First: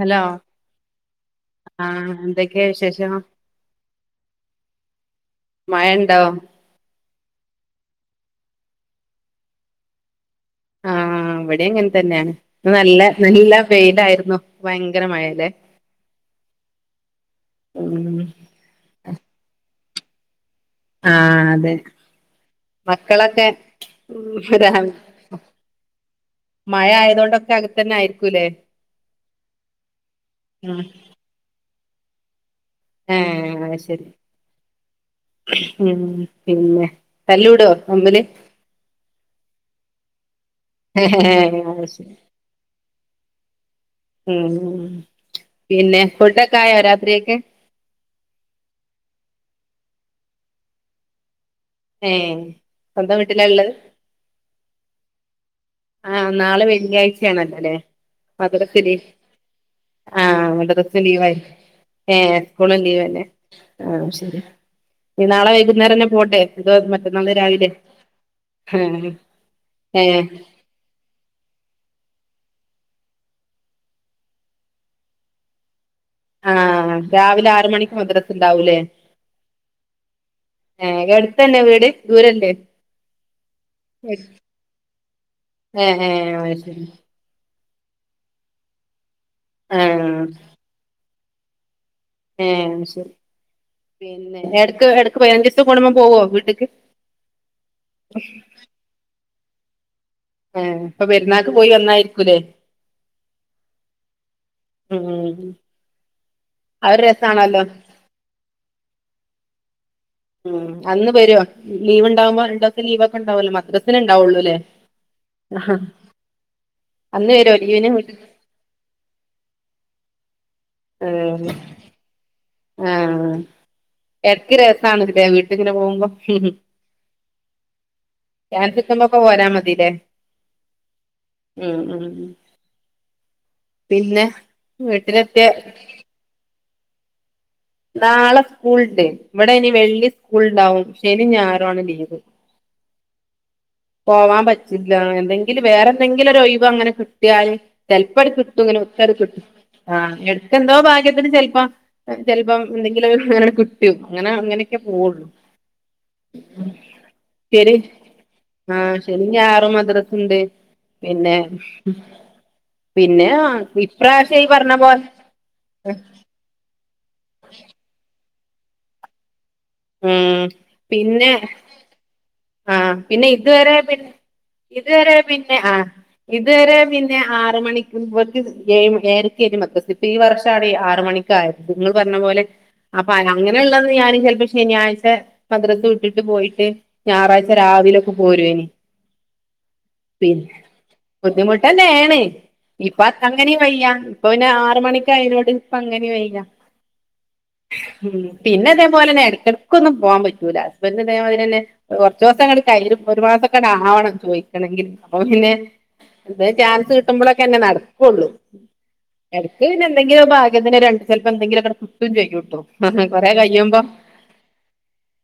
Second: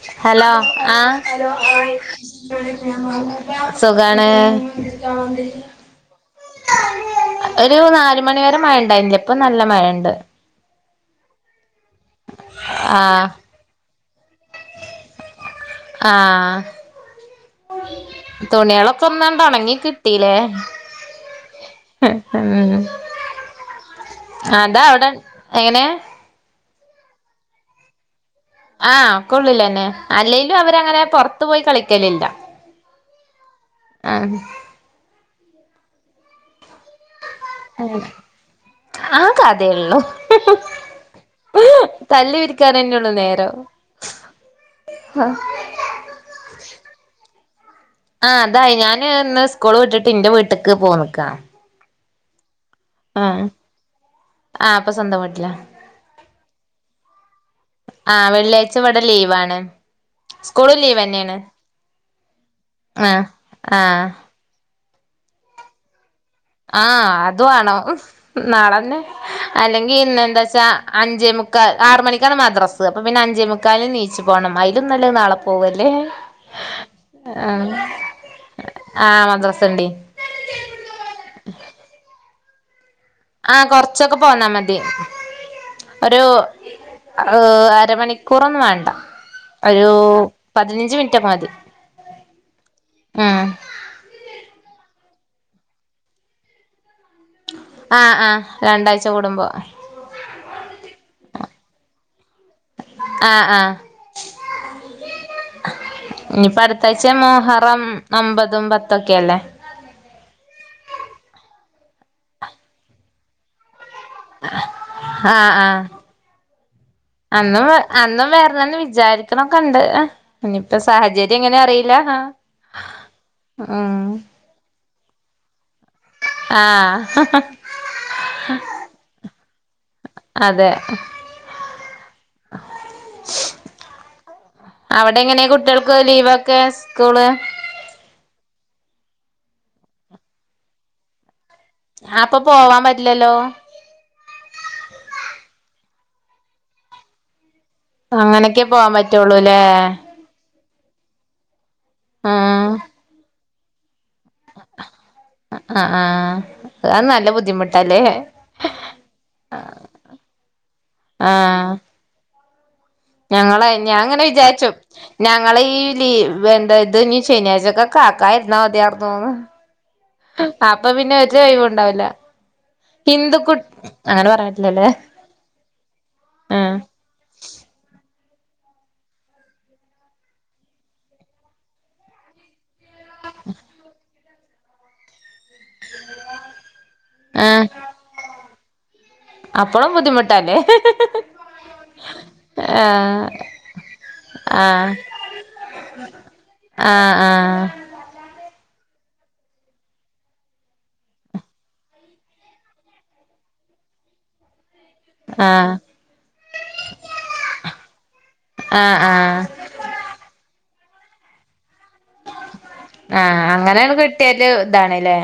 Hello hello ആ. ആഹ് എന്തൊക്കെയാ വിശേഷം സുഖാണ്. മയണ്ടൊ. ഒരു നാല്മണി വരെ മഴണ്ടായ്ന്നില്ല. ഇപ്പ നല്ല മഴണ്ട്. ആഹ്. ഇവിടെ അങ്ങൻ തന്നേണ്. ഇന്ന് നല്ല ആഹ് നല്ല വെയിലായിര്ന്നു. വയങ്കര മഴലേ. ആഹ് ഉം. തുണിളൊകൊന്നാണ്ട് ഒണങ്ങി കിട്ടീലേ ആഹ് അതെ മക്കളൊക്കെ ഉം ര അതാ അവിടെ എങ്ങനെ മഴ ആയതോണ്ടൊക്കെ അകത്തന്നെ ആയിരികുലേ ആഹ് ഒക്കെള്ളില്ലന്നെ അല്ലേലും ഉം അവരങ്ങനെ പൊറത്തു പോയി കളിക്കലില്ല ഏഹ് അഹ് ശരി ആഹ് ഉം പിന്നെ തല്ലൂടോ തമ്മില് ആ കദേള്ളൂ അത് ശെരി തല്ലി വിരിക്കാനെന്നെള്ളൂ നേരൊ മ്മ്ഹ് പിന്നെ ഫുഡൊക്കെ ആയ രാത്രിയക് ആഹ് അതായി ഞാന് ഇന്ന് സ്കൂള് വിട്ടിട്ട് ഇന്റെ വീട്ട്ക്ക് പോന്ന്ക്കാ ഏഹ് സ്വന്തം ആഹ് വീട്ടിലാള്ളത് ആഹ് ഇപ്പൊ സ്വന്തം വീട്ടിലാ ആഹ് നാളെ വെള്ളിഴ്ചെണല്ലേലേ ആഹ് വെള്ളിയാഴ്ച മദ്രസ്ല് ഇവിടെ ലീവാണ് ആഹ് സ്കൂളും മദ്റസ്സ് ലീവെന്നേണ് ലീവായി ഏഹ് സ്കൂളും ആഹ് ലീവല്ലേ ആ ആഹ് ശരി ഇ നാളെ വൈകുന്നേരന്നെ പോണ്ടേ ആഹ് അതുവാണം നാളെന്നെ ആഹ് ഏഹ് അല്ലെങ്കിന്നന്താച്ചാ അഞ്ചേ മുക്കാ ആറ് മണിക്കാണ് മദ്രാസ് അപ്പൊ പിന്നെ അഞ്ചേ മുക്കാല്ന്നീച്ചു പോണം അയിലുന്നല്ലത് നാളെ പോവല്ലേ ആഹ് രാവിലെ ആറ് ആഹ് മണിക്ക് മദ്രസ്സ്ണ്ടാവൂലേ ആഹ് മദ്രസണ്ടേ ഏഹ് കെട്ത്തന്നെ വീട് ദൂരല്ലേ ആഹ് കൊറച്ചൊക്കെ ഏഹ് പോന്നാ മതി ഒരു ഏഹ് അത് ശരി അരമണിക്കൂറൊന്നു വണ്ട ഒരു ആഹ് പതിനഞ്ച് മിൻറ്റ്കെ മതി ഏഹ് ശെരി ഉം പിന്നെ എടക്ക് എടക്ക് പതിനഞ്ച് സം കൂടുമ്പം പോവോ വീട്ട്ക്ക് ആഹ് ആഹ് രണ്ടാഴ്ച കൂടുമ്പോ ഏഹ് പ്പൊ പെരുന്നാക്ക് പോയി വെന്നായിരികുലേ ആഹ് ആഹ് ഉം ഇനിപ്പ അത് ഒരു അടുത്താഴ്ച രസാണല്ലോ മോഹറം ഒമ്പതും പത്തൊക്കെല്ലേ ഉം അന്ന് വരോ ലീവ്ണ്ടാവുമ്പോ രണ്ടൂസത്തെ ലീവ് ഒക്കെ ഇണ്ടാവോല്ലോ മദ്രസ് തില് ഉണ്ടാവൊള്ളൂല്ലേ ആഹ് ആഹ് അന്നും വ അന്നും വര്നംന്ന് വി വിചാരിക്ക്‌ണൊക്കെണ്ട് ഇഞ്ഞിപ്പൊ സാഹചര്യം ആഹ് എങ്ങനെ അറിയില്ല ആഹ് ഉം എടക്ക് രസാണ്ല്ലേ വീട്ടിക്ക്‌ങ്ങനെ പോവുമ്പൊ ആഹ് ചാൻസ്ട്ട്മ്പൊക്കെ പോരാ മതില്ലേ അതെ ഉം ഉം ഉം പിന്നെ വീട്ടിലെക്കെ ക സ്‌കൂള് നാളെ സ്കൂൾണ്ട് ഇവിടെ ഇനി വെള്ളി സ്കൂൾണ്ടാവും ശനി ഞായറു ആണ് ലീവ് പോവാം പറ്റില്ലല്ലോ പോവാൻ പറ്റില്ല എന്തെങ്കിലും വേറെ എന്തെങ്കിലും ഒരു ഒയിവ് അങ്ങനെ കിട്ടിയാല് ചെലപാട് അങ്ങനെയൊക്കെ കിട്ടുങ്ങനെ പോവാൻ ഒത്തൺ കിട്ടും പറ്റുള്ളൂല്ലേ ആഹ് എ എന്തോ ഭാഗ്യത്തിന് ചെലപ്പൊ ചെലപ്പം ആഹ് എന്തെങ്കിലും ഒക്കെ ഇങ്ങനെ ക് ട്ടും ഇങ്ങനെ അങ്ങനെയൊക്കെ പോവുള്ളൂ ആഹ് ആഹ് ഉം അത് നല്ല ശനി ബുദ്ധിമുട്ടല്ലേ ആഹ് ശനി ഞായറും മദ്രസ്ണ്ട് പിന്നേ ആഹ് പിന്നെ ഇപ്രാവശ്യം ഈ പറഞ്ഞ പോലെ ഞങ്ങളേ ഈ ലീവ് എന്ത ഇത്ഞ്ഞി ശനിയാഴ്ചക്കക്ക് ആക്കായിരുന്ന മതിയാര്ന്നൂന്ന് അപ്പൊ പിന്നെ ഒരൊയിവൂണ്ടാവൂല ആഹ് പിന്നെ ഇതുവരെ പിന്നെ പറ്റില്ലല്ലേ ഇതുവരെ പിന്നെ ആഹ് ഇതുവരെ ആഹ് പിന്നെ പിന്നെ ആറ് മണി [unintelligible] ഏഴ് മണി ഏയരക്കേന്നു മദ്രസ് ഇപ്പൊ ഈ വർഷാണ് ആറ് മണി ക്കായത് ഇങ്ങള് പറഞ്ഞ പോലെ അപ്പൊ അങ്ങനെള്ളന്ന് ഞാന് ചെലപ്പൊ ശനിയാഴ്ച മദ്രസ് വിട്ടിട്ട് പോയിട്ട് ഞായറാഴ്ച രാവി ആഹ് രാവിലൊക്കെ പോരോയ്നി. അപ്പളും പി ബുദ്ധിമുട്ടല്ലേ ബുദ്ധിമുട്ടന്നേണ് ഇപ്പൊ അ ആഹ് അങ്ങനീം വയ്യ. ഇപ്പൊ പിന്നെ ആറ് മണിക്ക് ആയിനോട് ഇപ്പൊ അങ്ങനീം വയ്യ ആഹ് ആഹ് ഉം പിന്നെ ഇതേ പോലന്നെ എടക്കെടക്കൊന്നും പോവാൻ പറ്റൂല. ഹസ്ബന്റ് ഇതേ മാതിരിയന്നെ ഒരു കുറച്ചൂസം അങ്ങട് [unintelligible] ഒരു മാസൊക്കെ അങ്ങട് ആവണം ചോയ്ക്കണെങ്കില് അപ്പൊ ആഹ് പിന്നെ ആഹ് എന്തേല് ചാൻസ് കിട്ടുമ്പോളൊക്കെയല്ലെ നടക്കൊള്ളൂ. ആഹ് എട ആഹ് പിന്നെ എന്നെങ്കിലും ഒരു ഭാഗ്യത്തിന് ഒര് രണ്ട് ചെലപ്പൊ എന്തെങ്കിലൊക്കെ [unintelligible] കൊറേ ആഹ് കയ്യുമ്പോ അങ്ങനെയാണ് കിട്ടിയാല് ഇതാണ്ല്ലേ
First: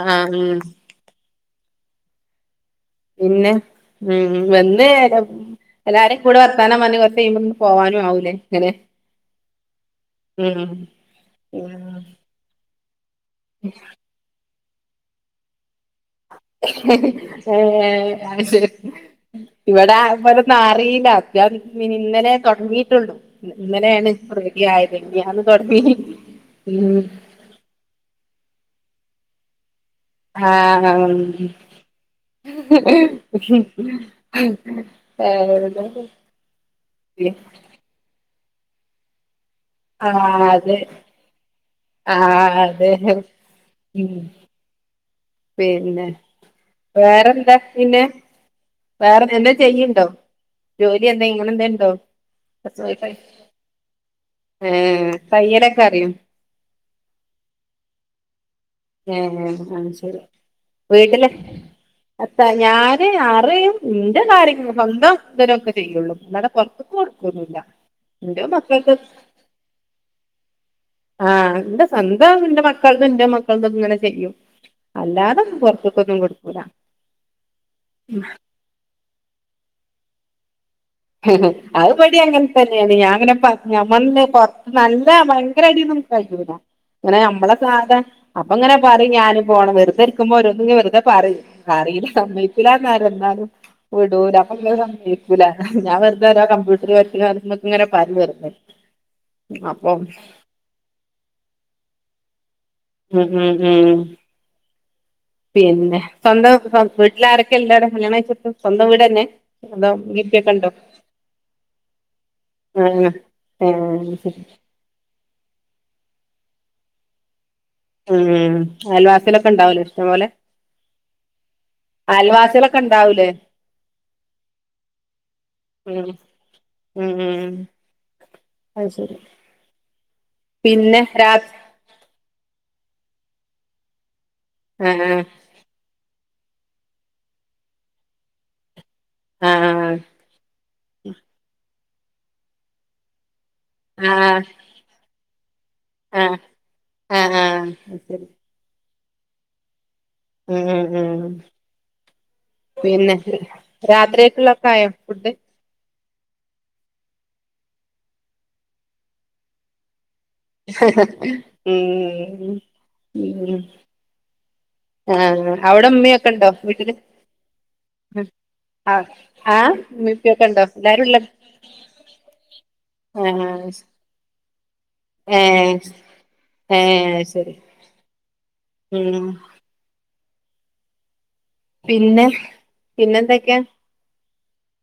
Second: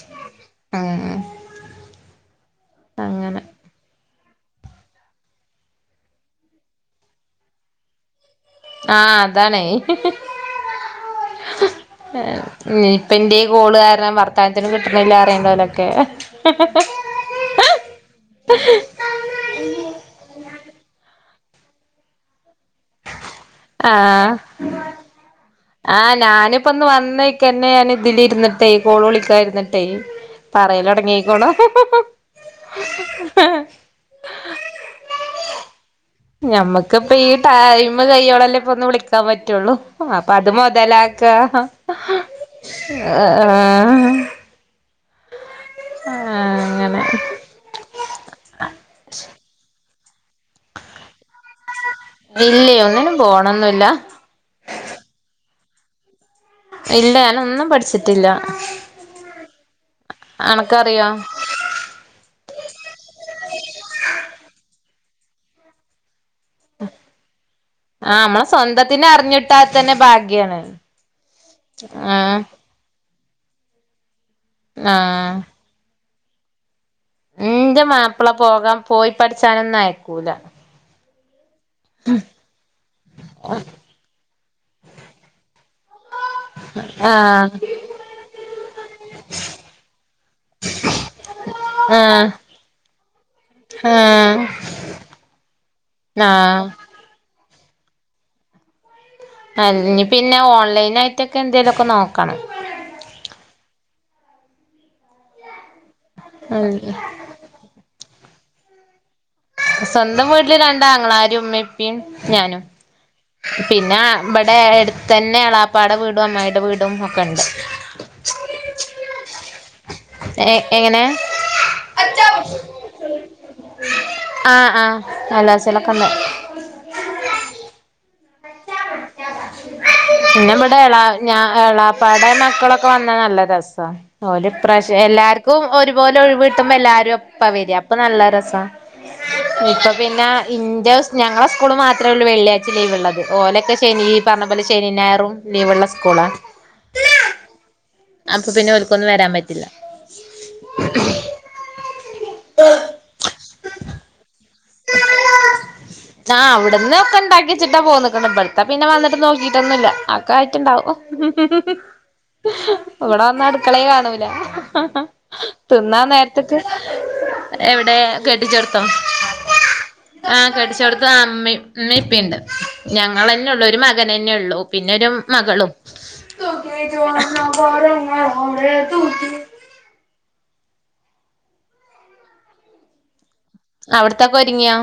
ആഹ് ഉം അങ്ങനെ പിന്നെ ഉം വന്ന് എല്ലാരേം കൂടെ വർത്താനം പറഞ്ഞു കൊറച്ച് കയ്യുമ്പൊ പിന്നെ പോവാനും ആവൂലേ ഇങ്ങനെ ആഹ് അതാണേ ഉം ഏഹ് ഉം ഇപ്പൊ ഇന്റെ ഈ കോള് കാരണം വർത്താനത്തിനും കിട്ടണില്ലാ പറീണ്ടോലൊക്കെ ഏഹ് അഹ് ശെരി ഇവടെ [unintelligible] അറീല. [unintelligible] ഇന്നലെ തൊടങ്ങീട്ടൊള്ളൂ ഇന്നലെയാണ് ആഹ് റെഡിയായത്. മിനിഞ്ഞാന്ന് തൊടങ്ങി ഉം [unintelligible] ഇതില് ഇരുന്നിട്ടേയ് കോള് വിളിക്കാ ഇരുന്നിട്ടേയ് ആഹ് [unintelligible] ഞമ്മക്ക് ഇപ്പൊ ഈ ടൈമ് കയ്യോളല്ലേ ഇപ്പൊ ഒന്ന് വിളിക്കാൻ പറ്റൊള്ളൂ. അപ്പൊ അത് അതെ മൊതലാ ക്കാ ആഹ് അതെ ഏഹ് ഉം പിന്നെ അങ്ങനെ വേറെന്താ പിന്നെ വേറെ എ എന്താ ചെയ്യുണ്ടോ ജോലി എന്താ ഇങ്ങനെ എന്തേ ഇണ്ടോ ഇല്ലേയ് ഒന്നിനും പോണൊന്നൂല്ല ഏഹ് തയ്യലൊക്കെ അറിയോ ഇല്ല ഞാനൊന്നും പഠിച്ചിട്ടില്ല ഏഹ് ഏഹ് അത് ശെരി അനക്കറിയോ വീട്ടില് [unintelligible] ഞാന് അറിയും. ഇന്റെ കാര്യങ്ങള് സ്വന്തം [unintelligible] ഒക്കെ ചെയ്യുള്ളൂ അല്ലാതെ പൊറത്തുന്ന് കൊടുക്കലില്ല എന്റെ മക്കക്ക് കിട്ടാൻ തന്നെ ഭാഗ്യാണ് ആഹ് എന്റെ ആഹ് സ്വന്തം നിന്റെ മക്കൾക്കും എന്റെ മക്കൾക്കും ഇങ്ങനെ ചെയ്യും ആഹ് അല്ലാതെ പൊറത്തേക്ക് ഒന്നും കൊടുക്കൂല എന്റെ മാപ്പിള പോകാൻ പോയി പഠിച്ചാനൊന്നും അയക്കൂല അത് ഇവടെം അങ്ങനെ തന്നെയാണ് ഞാൻ പിന്നെ പറഞ്ഞ് മന്തി പൊറത്ത് നല്ല ഭയങ്കര ആയിട്ടൊന്നും കഴിക്കൂല പിന്നെ ആഹ് നമ്മളെ സാധാ അപ്പൊ ഇങ്ങനെ പറയും ഞാന് പോണം വെറുത ഇരിക്കുമ്പം ഒരുരോന്നിങ്ങനെ വെറുതെ പറയും അറിയൂല ആഹ് സമ്മതിക്കൂല അറിയാം എന്നാലും വിടൂല ആഹ് അപ്പം ഇങ്ങനെ സമ്മതിക്കൂല ഞാൻ വെറുതെ ഓരോ ആഹ് കമ്പ്യൂട്ടർ പഠിച്ചണം എന്നൊക്കെ ഇങ്ങനെ പറയും വെറുതെ അപ്പം അല്ലെങ്കി പിന്നെ ഓൺലൈൻ ആയിട്ടൊക്കെ എന്തേലുമൊക്കെ നോക്കണം ഉം ഉം ഉം പിന്നെ സ്വന്തം വീട്ടില് ആരൊക്കെ ഉണ്ട് കല്യാണം കഴിച്ച് വിട്ട് സ്വന്തം വീട് തന്നെ അതോ ഉമ്മീം സ്വന്തം ഉപ്പയൊക്കെ വീട്ടില് ഉണ്ടോ രണ്ട് ആങ്ങളമാരും ഉമ്മയും ഉപ്പയും ഞാനും ഉം ഉം പിന്നെ ഇവിടെ അടുത്ത് തന്നെ എളാപ്പാടെ വീടും അമ്മായിടെ വീടും ഒക്കെ ഉണ്ട് ഉം അൽവാസിലൊക്കെ ഉണ്ടാവുലോ ഇഷ്ടം പോലെ എഹ് എങ്ങനെ ആൽവാസികളൊക്കെ ഉണ്ടാവൂലേ ആ ആ അയൽവാസി കളൊക്കെ ഉം ഉണ്ട് ഉം ഉം അത് ശരി പിന്നെ ഇവിടെ എള ഞ എളാ പ്പാടെ മക്കളൊക്കെ വന്നാ നല്ല രസ ഓര് ആ ഈപ്രാവശ്യം എല്ലാർക്കും ക്കും ഒരുപോലെ ഒരിവ് കിട്ടുമ്പോ എല്ലാരും ഒപ്പ വരിക അപ്പൊ നല്ല രസ ആ ആ ഇപ്പൊ പിന്നെ ഇന്റെ ഞങ്ങളുടെ സ്കൂള് മാത്രേള്ളൂ വെള്ളിയാഴ്ച ലീവ്ള്ളത് ഓലൊക്കെ വെള്ളി ആ ഈ പറഞ്ഞപോലെ ശനി ഞായറും ലീവെള്ള സ്കൂളാണ് ആ ആ അത് ശരി അപ്പൊ പിന്നെ ഓല്ക്കൊന്നും വരാൻ പറ്റില്ല ഉം ഉ ഉം പിന്നെ രാത്രിയേക്കുള്ള കായോ ഫുഡ് ആ അവിടന്ന് ഒക്കെ ഇണ്ടാക്കി വെച്ചിട്ടാ പോന്നിക്ക്ണ് ഇവിടത്തെ പിന്നെ വന്നിട്ട് നോക്കിയിട്ടൊന്നുമില്ല ഒക്കെ ആയിട്ടുണ്ടാവും. ഉം ഇവിടെ വന്ന ഉം അടുക്കളയേ കാണൂല ആ അവിടെ തിന്നാ ഉമ്മയൊക്കെ ഉണ്ടോ നേരത്തേക്ക്. വീട്ടില് എവിടെ കെട്ടിച്ചെടത്തോ ആ ആ ഉമ്മേം ആ ഉപ്പേം ഉണ്ടോ എല്ലാരും കെട്ടിച്ചോടത്ത് ഉള്ള ഉമ്മയും ഇപ്പുണ്ട്. ആ ഞങ്ങളന്നെ ഉള്ളൂ ഒരു മകനെ തന്നെയുള്ളു പിന്നെ ഒരു ഏ മകളും ഏ ശരി ഉം പിന്നെ പിന്നെ എന്തൊക്കെയാ അവിടത്തൊക്കെ ഒരുങ്ങിയോ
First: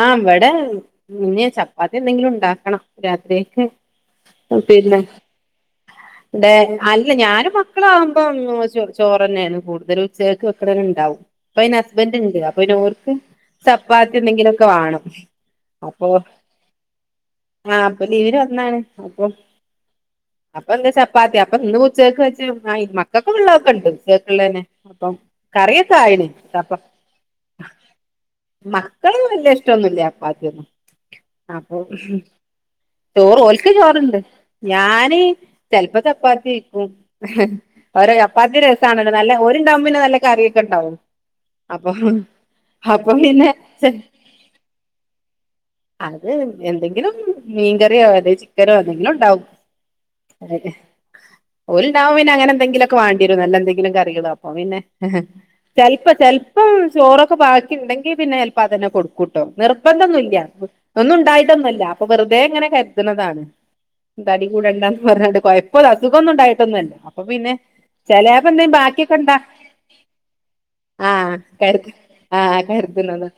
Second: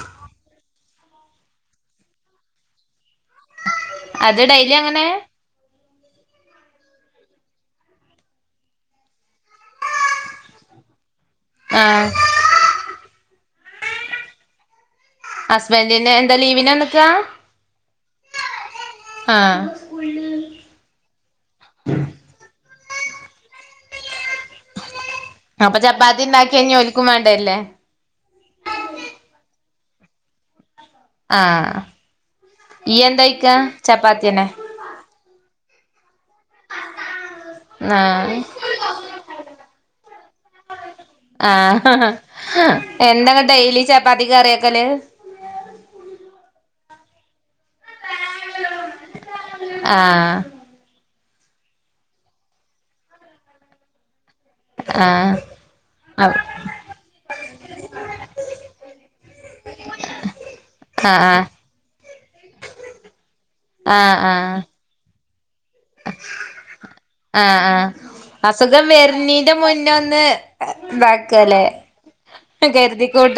ആ ഇവിടെ പിന്നെ ചപ്പാത്തി എന്തെങ്കിലും ഉണ്ടാക്കണം രാത്രി അത് ഉം ഡെയ്ലി പിന്നെ അങ്ങനെ ഇവിടെ അല്ല, ഞാനും മക്കളാകുമ്പോ ചോറ് തന്നെയ ആരുന്നു കൂടുതല് ഉച്ചക്ക് വെക്കണ ഉണ്ടാവും അപ്പൊ അതിന് ആഹ് ഹസ്ബൻഡ് ഉണ്ട് അപ്പൊ ഓല്ക്ക് ചപ്പാത്തി എന്തെങ്കിലും ഒക്കെ വേണം ഹസ്ബൻറിന് എന്താ ലീവിന് വന്നക്കാ ആ ഇപ്പൊ ലീവിന് വന്നാണ് അപ്പൊ ആഹ് അപ്പൊ എന്താ ചപ്പാത്തി അപ്പൊ ഇന്ന് ഉച്ചക്ക് വെച്ച ഉണ്ടായി ആ മക്കൊക്കും പിള്ളൊർക്കും ഉണ്ട് ഉച്ചേക്കുള്ളേനെ അപ്പം അപ്പൊ കറിയൊക്കെ ചപ്പാത്തി ആയിന് ഉണ്ടാക്കി ചപ്പ കഴിഞ്ഞ് ഓല്ക്കും വേണ്ടേല്ലേ മക്കള് ഇവിടെ വല്യ ഇഷ്ടൊന്നും ഇല്ല ചപ്പാത്തിയൊന്നും അപ്പൊ ആഹ് ഇയ്യ് എന്താ ചോറ് കഴിക്കാ ഓൽക്ക് ചോറുണ്ട് ചപ്പാത്തിയന്നെ ഞാന് ചെലപ്പം ചപ്പാ ത്തിക്കും ഒരേ ആഹ് ചപ്പാത്തി രസണല്ല നല്ല ഒര് ഉണ്ടവുമ്പോക്കെ നല്ല കറിയൊക്കെ ഉണ്ടാവും. ആഹ് അപ്പൊ എന്താ പിന്നെ ഡെയ്ലി കറി ചപ്പാത്തിക്ക് വെക്കാല്. അത് എന്തെങ്കിലും മീൻകറിയോ ചിക്കനോ എന്തെങ്കിലും ഉണ്ടാവും. ആഹ് ഒല്ണ്ടാവുപ്പോ പിന്നെ അങ്ങനെ എന്തെങ്കിലും വേണ്ടെരും നല്ല എന്തെങ്കിലും കറികളോ. അപ്പൊപിന്നെ ആഹ് ചെലപ്പോ ആഹ് ചെലപ്പോ ചോറൊക്കെ ബാക്കി ഉണ്ടെങ്കി പിന്നെ ചിലപ്പോ അതന്നെ കൊടുക്കും ട്ടോ നിർബന്ധം ഒന്നും ഇല്ല ഒന്നും ആഹ് ഉണ്ടായിട്ടൊന്നല്ല അപ്പൊ വെറുതെ ഇങ്ങനെ കരര്ത്‌ണതാണ്. ആഹ് തടി ആഹ് കൂടണ്ടന്ന് പറഞ്ഞ്ങ്ങണ്ട് കുഴപ്പല അസുഖം ക്കൊന്നും ഇണ്ടായിട്ടൊന്നല്ല അപ്പൊ പിന്നെ. ആഹ് ആഹ് ചെലെപ്പോ എന്തെലും അസുഖം ബാക്കിയൊക്കെ ഇണ്ടാ വരുന്നീന്റെ മുന്നേ ഒന്ന് ആഹ് ഇതാക്കല്ലേ ആഹ് കര്ത്ണതാ കരുതിക്കൂട്ട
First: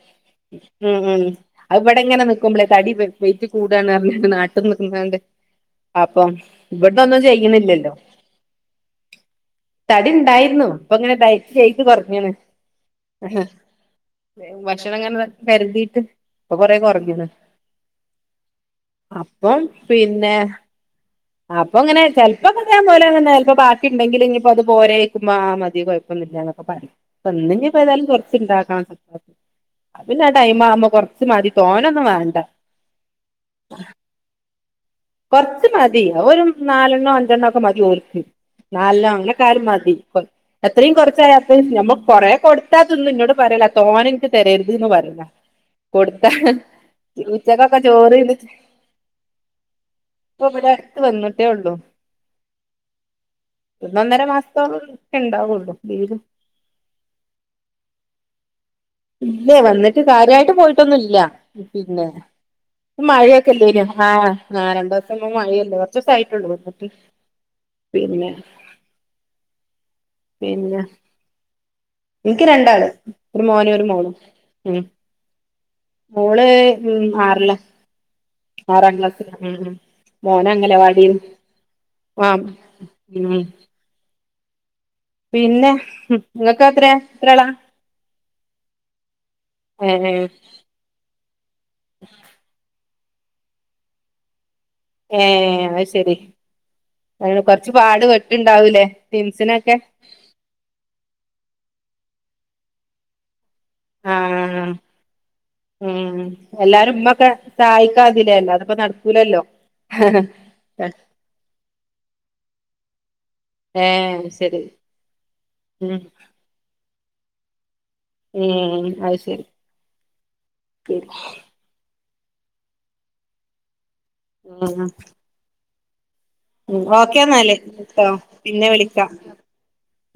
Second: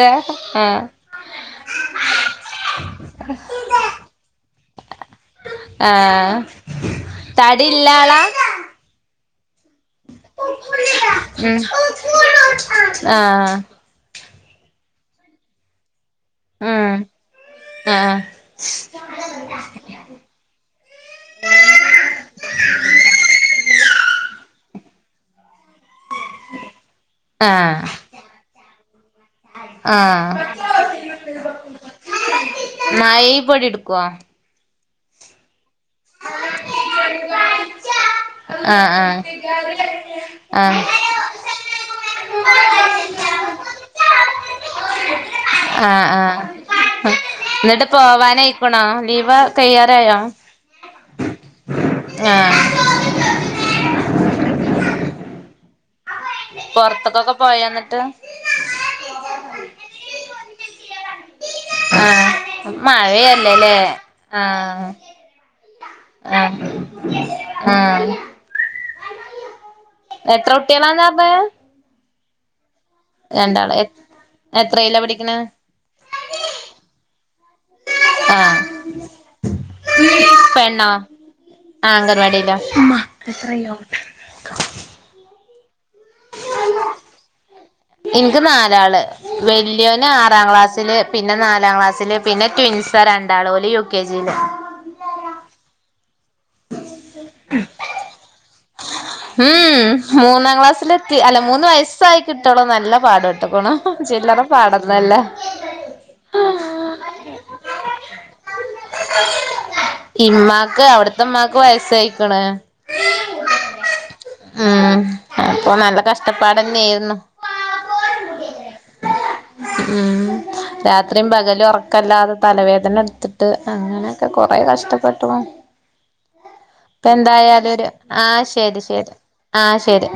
ആഹ് ഉം ഉംഅത് ഇവിടെ ങ്ങനെ നിക്കുമ്പളെ തടി വയിറ്റ് കൂടാണ് പറഞ്ഞിട്ട് നാട്ടിൽ നിന്നാണ്ട് അപ്പോ ആഹ് ഇവിട്ട്ന്നൊന്നും തടിള്ള ചെയ്യ്ണ്ല്ലല്ലോ. ആളാ തടി ഉണ്ടായിരുന്നു അപ്പൊ ഇങ്ങനെ ഡയറ്റ് ഉം ചെയ്യിത് കൊറഞ്ഞ്ണ്. ആഹ് ഭക്ഷണം ഇങ്ങനെ കരുതിട്ട്. ഇപ്പം കോറെ ഉം കൊറഞ്ഞ്ണ് ആഹ് അപ്പോ പിന്നെ അപ്പൊ അങ്ങനെ ചെലപ്പോക്കെ ഇതെ പോലെ ബാക്കി ണ്ടങ്കില്‌ ഇനി ഇപ്പോ അത് പോരെ ചോയിക്കുമ്പോ അത് മതി ഉണ്ടെങ്കില ഇയിപ്പോ അത് പോരക്കുമ്പോ ആ മതി. [unintelligible] ഇന്ന്പോ ആഹ് ഏതായാലും കുറച്ച് ഇണ്ടാക്കണം. അപ്പോ പിന്നെ ആഹ് ടൈമ് അവുമ്പോ കൊറച്ച് മതി തോനെ ഒന്നും വേണ്ട. [unintelligible] പൊടി എടുക്കോ? കൊറച്ച് മതി ഒരു നാലെണ്ണോ അഞ്ചെണ്ണോ ഒക്കെ മതി ഓര്ക്ക്. ആഹ് ന്നലാണ്ണം ആഹ് അങ്ങനെയൊക്കെ ആയാലും മതി ആഹ് എത്രയും കുറച്ചായ അത്രയും നമ്മള് കൊറ കൊടുത്ത തിന്നും എന്നോട് പറയല്ല തോനെ എനിക്ക് തരരു [unintelligible] ആഹ് ആഹ് ഉച്ചക്കൊക്കെ എന്നിട്ട് ചോറ് പോവാനയിക്കുണോ ലീവ് കയ്യറായോ? ഇപ്പടുത്ത് വന്നിട്ടേ ഉള്ളു. ആഹ് ഒന്നൊന്നര മാസത്തോളം ഉണ്ടാവുള്ളു ലീവ്. പൊറത്ത്ക്ക്കൊക്കെ പോയോ എന്നിട്ട്? ഇല്ലേ വന്നിട്ട് കാര്യമായിട്ട് പോയിട്ടൊന്നുല്ല പിന്നെ. ആഹ് മഴയല്ലേല്ലേ മഴയൊക്കെല്ലേന്നോ ആഹ് രണ്ട്സം മുമ്പേ മഴയല്ലേ. കൊറച്ചൂസായിട്ടുള്ളൂ ആഹ് വന്നിട്ട് ആഹ് ഉം. പിന്നെ എത്ര പിന്നെ കുട്ടിയൊളന്ന പറഞ്ഞ്. എനിക്ക് രണ്ടാള്. ഒരു മോനും രണ്ടാള്. ഉം. പഠിക്ക്ണെ? മോള് ആറ്ല്ല. ആഹ് ആറാം ക്ലാസ്ല്ല മം മം മോന് അംഗനവാടിയിലും. ആഹ് അംഗൻവാടില പിന്നെ നങ്ങക്ക് എത്രയാ ഒരാളാ? എനിക്ക് നാലാള് ഏഹ് വല്യോന് ആറാം ക്ലാസ് പിന്നെ നാലാം ക്ലാസ്സില്, പിന്നെ ട്വിൻസ രണ്ടാള് ഓല് യു കെ ജിയില് ഏഹ് അത് ശരി. അ കൊറച്ച് പാട് പെട്ണ്ടാവൂലേ ട ട്വിൻസിനൊക്കെ. ഉം മൂന്നാം ക്ലാസില്. അല്ല മൂന്ന് വയസ്സായി കിട്ടളോ നല്ല പാട് ക്കെട്ട്ക്ക്ണ് ചില്ലറ ആഹ് പാടൊന്നുംന്നല്ല. ഉം എല്ലാരും ഉമ്മൊക്കെ സഹായിക്കാതിലേല്ലോ അതപ്പോ നടക്കൂലല്ലോ. ഇമ്മാക്ക് അവിടത്തെമ്മാക്ക് വയസായിക്ണ്. ആഹ് ശരി. ഉം നല്ല കഷ്ടപ്പാടന്നെയായിരുന്നു ഉം അത് ശരി ഉ രാത്രിയും പകലും ഉറക്ക ക്കല്ലാതെ തലവേദന എടുത്തിട്ട് അങ്ങനെയൊക്കെ കുറെ ഉം കഷ്ടപ്പെട്ടു അപ്പൊ ഓക്കെ എന്നാല് എന്തായാലും ഒരു ട്ടോ ആഹ് പിന്നെ ശരി വിളിക്കാം ശരി ആഹ് ശരി.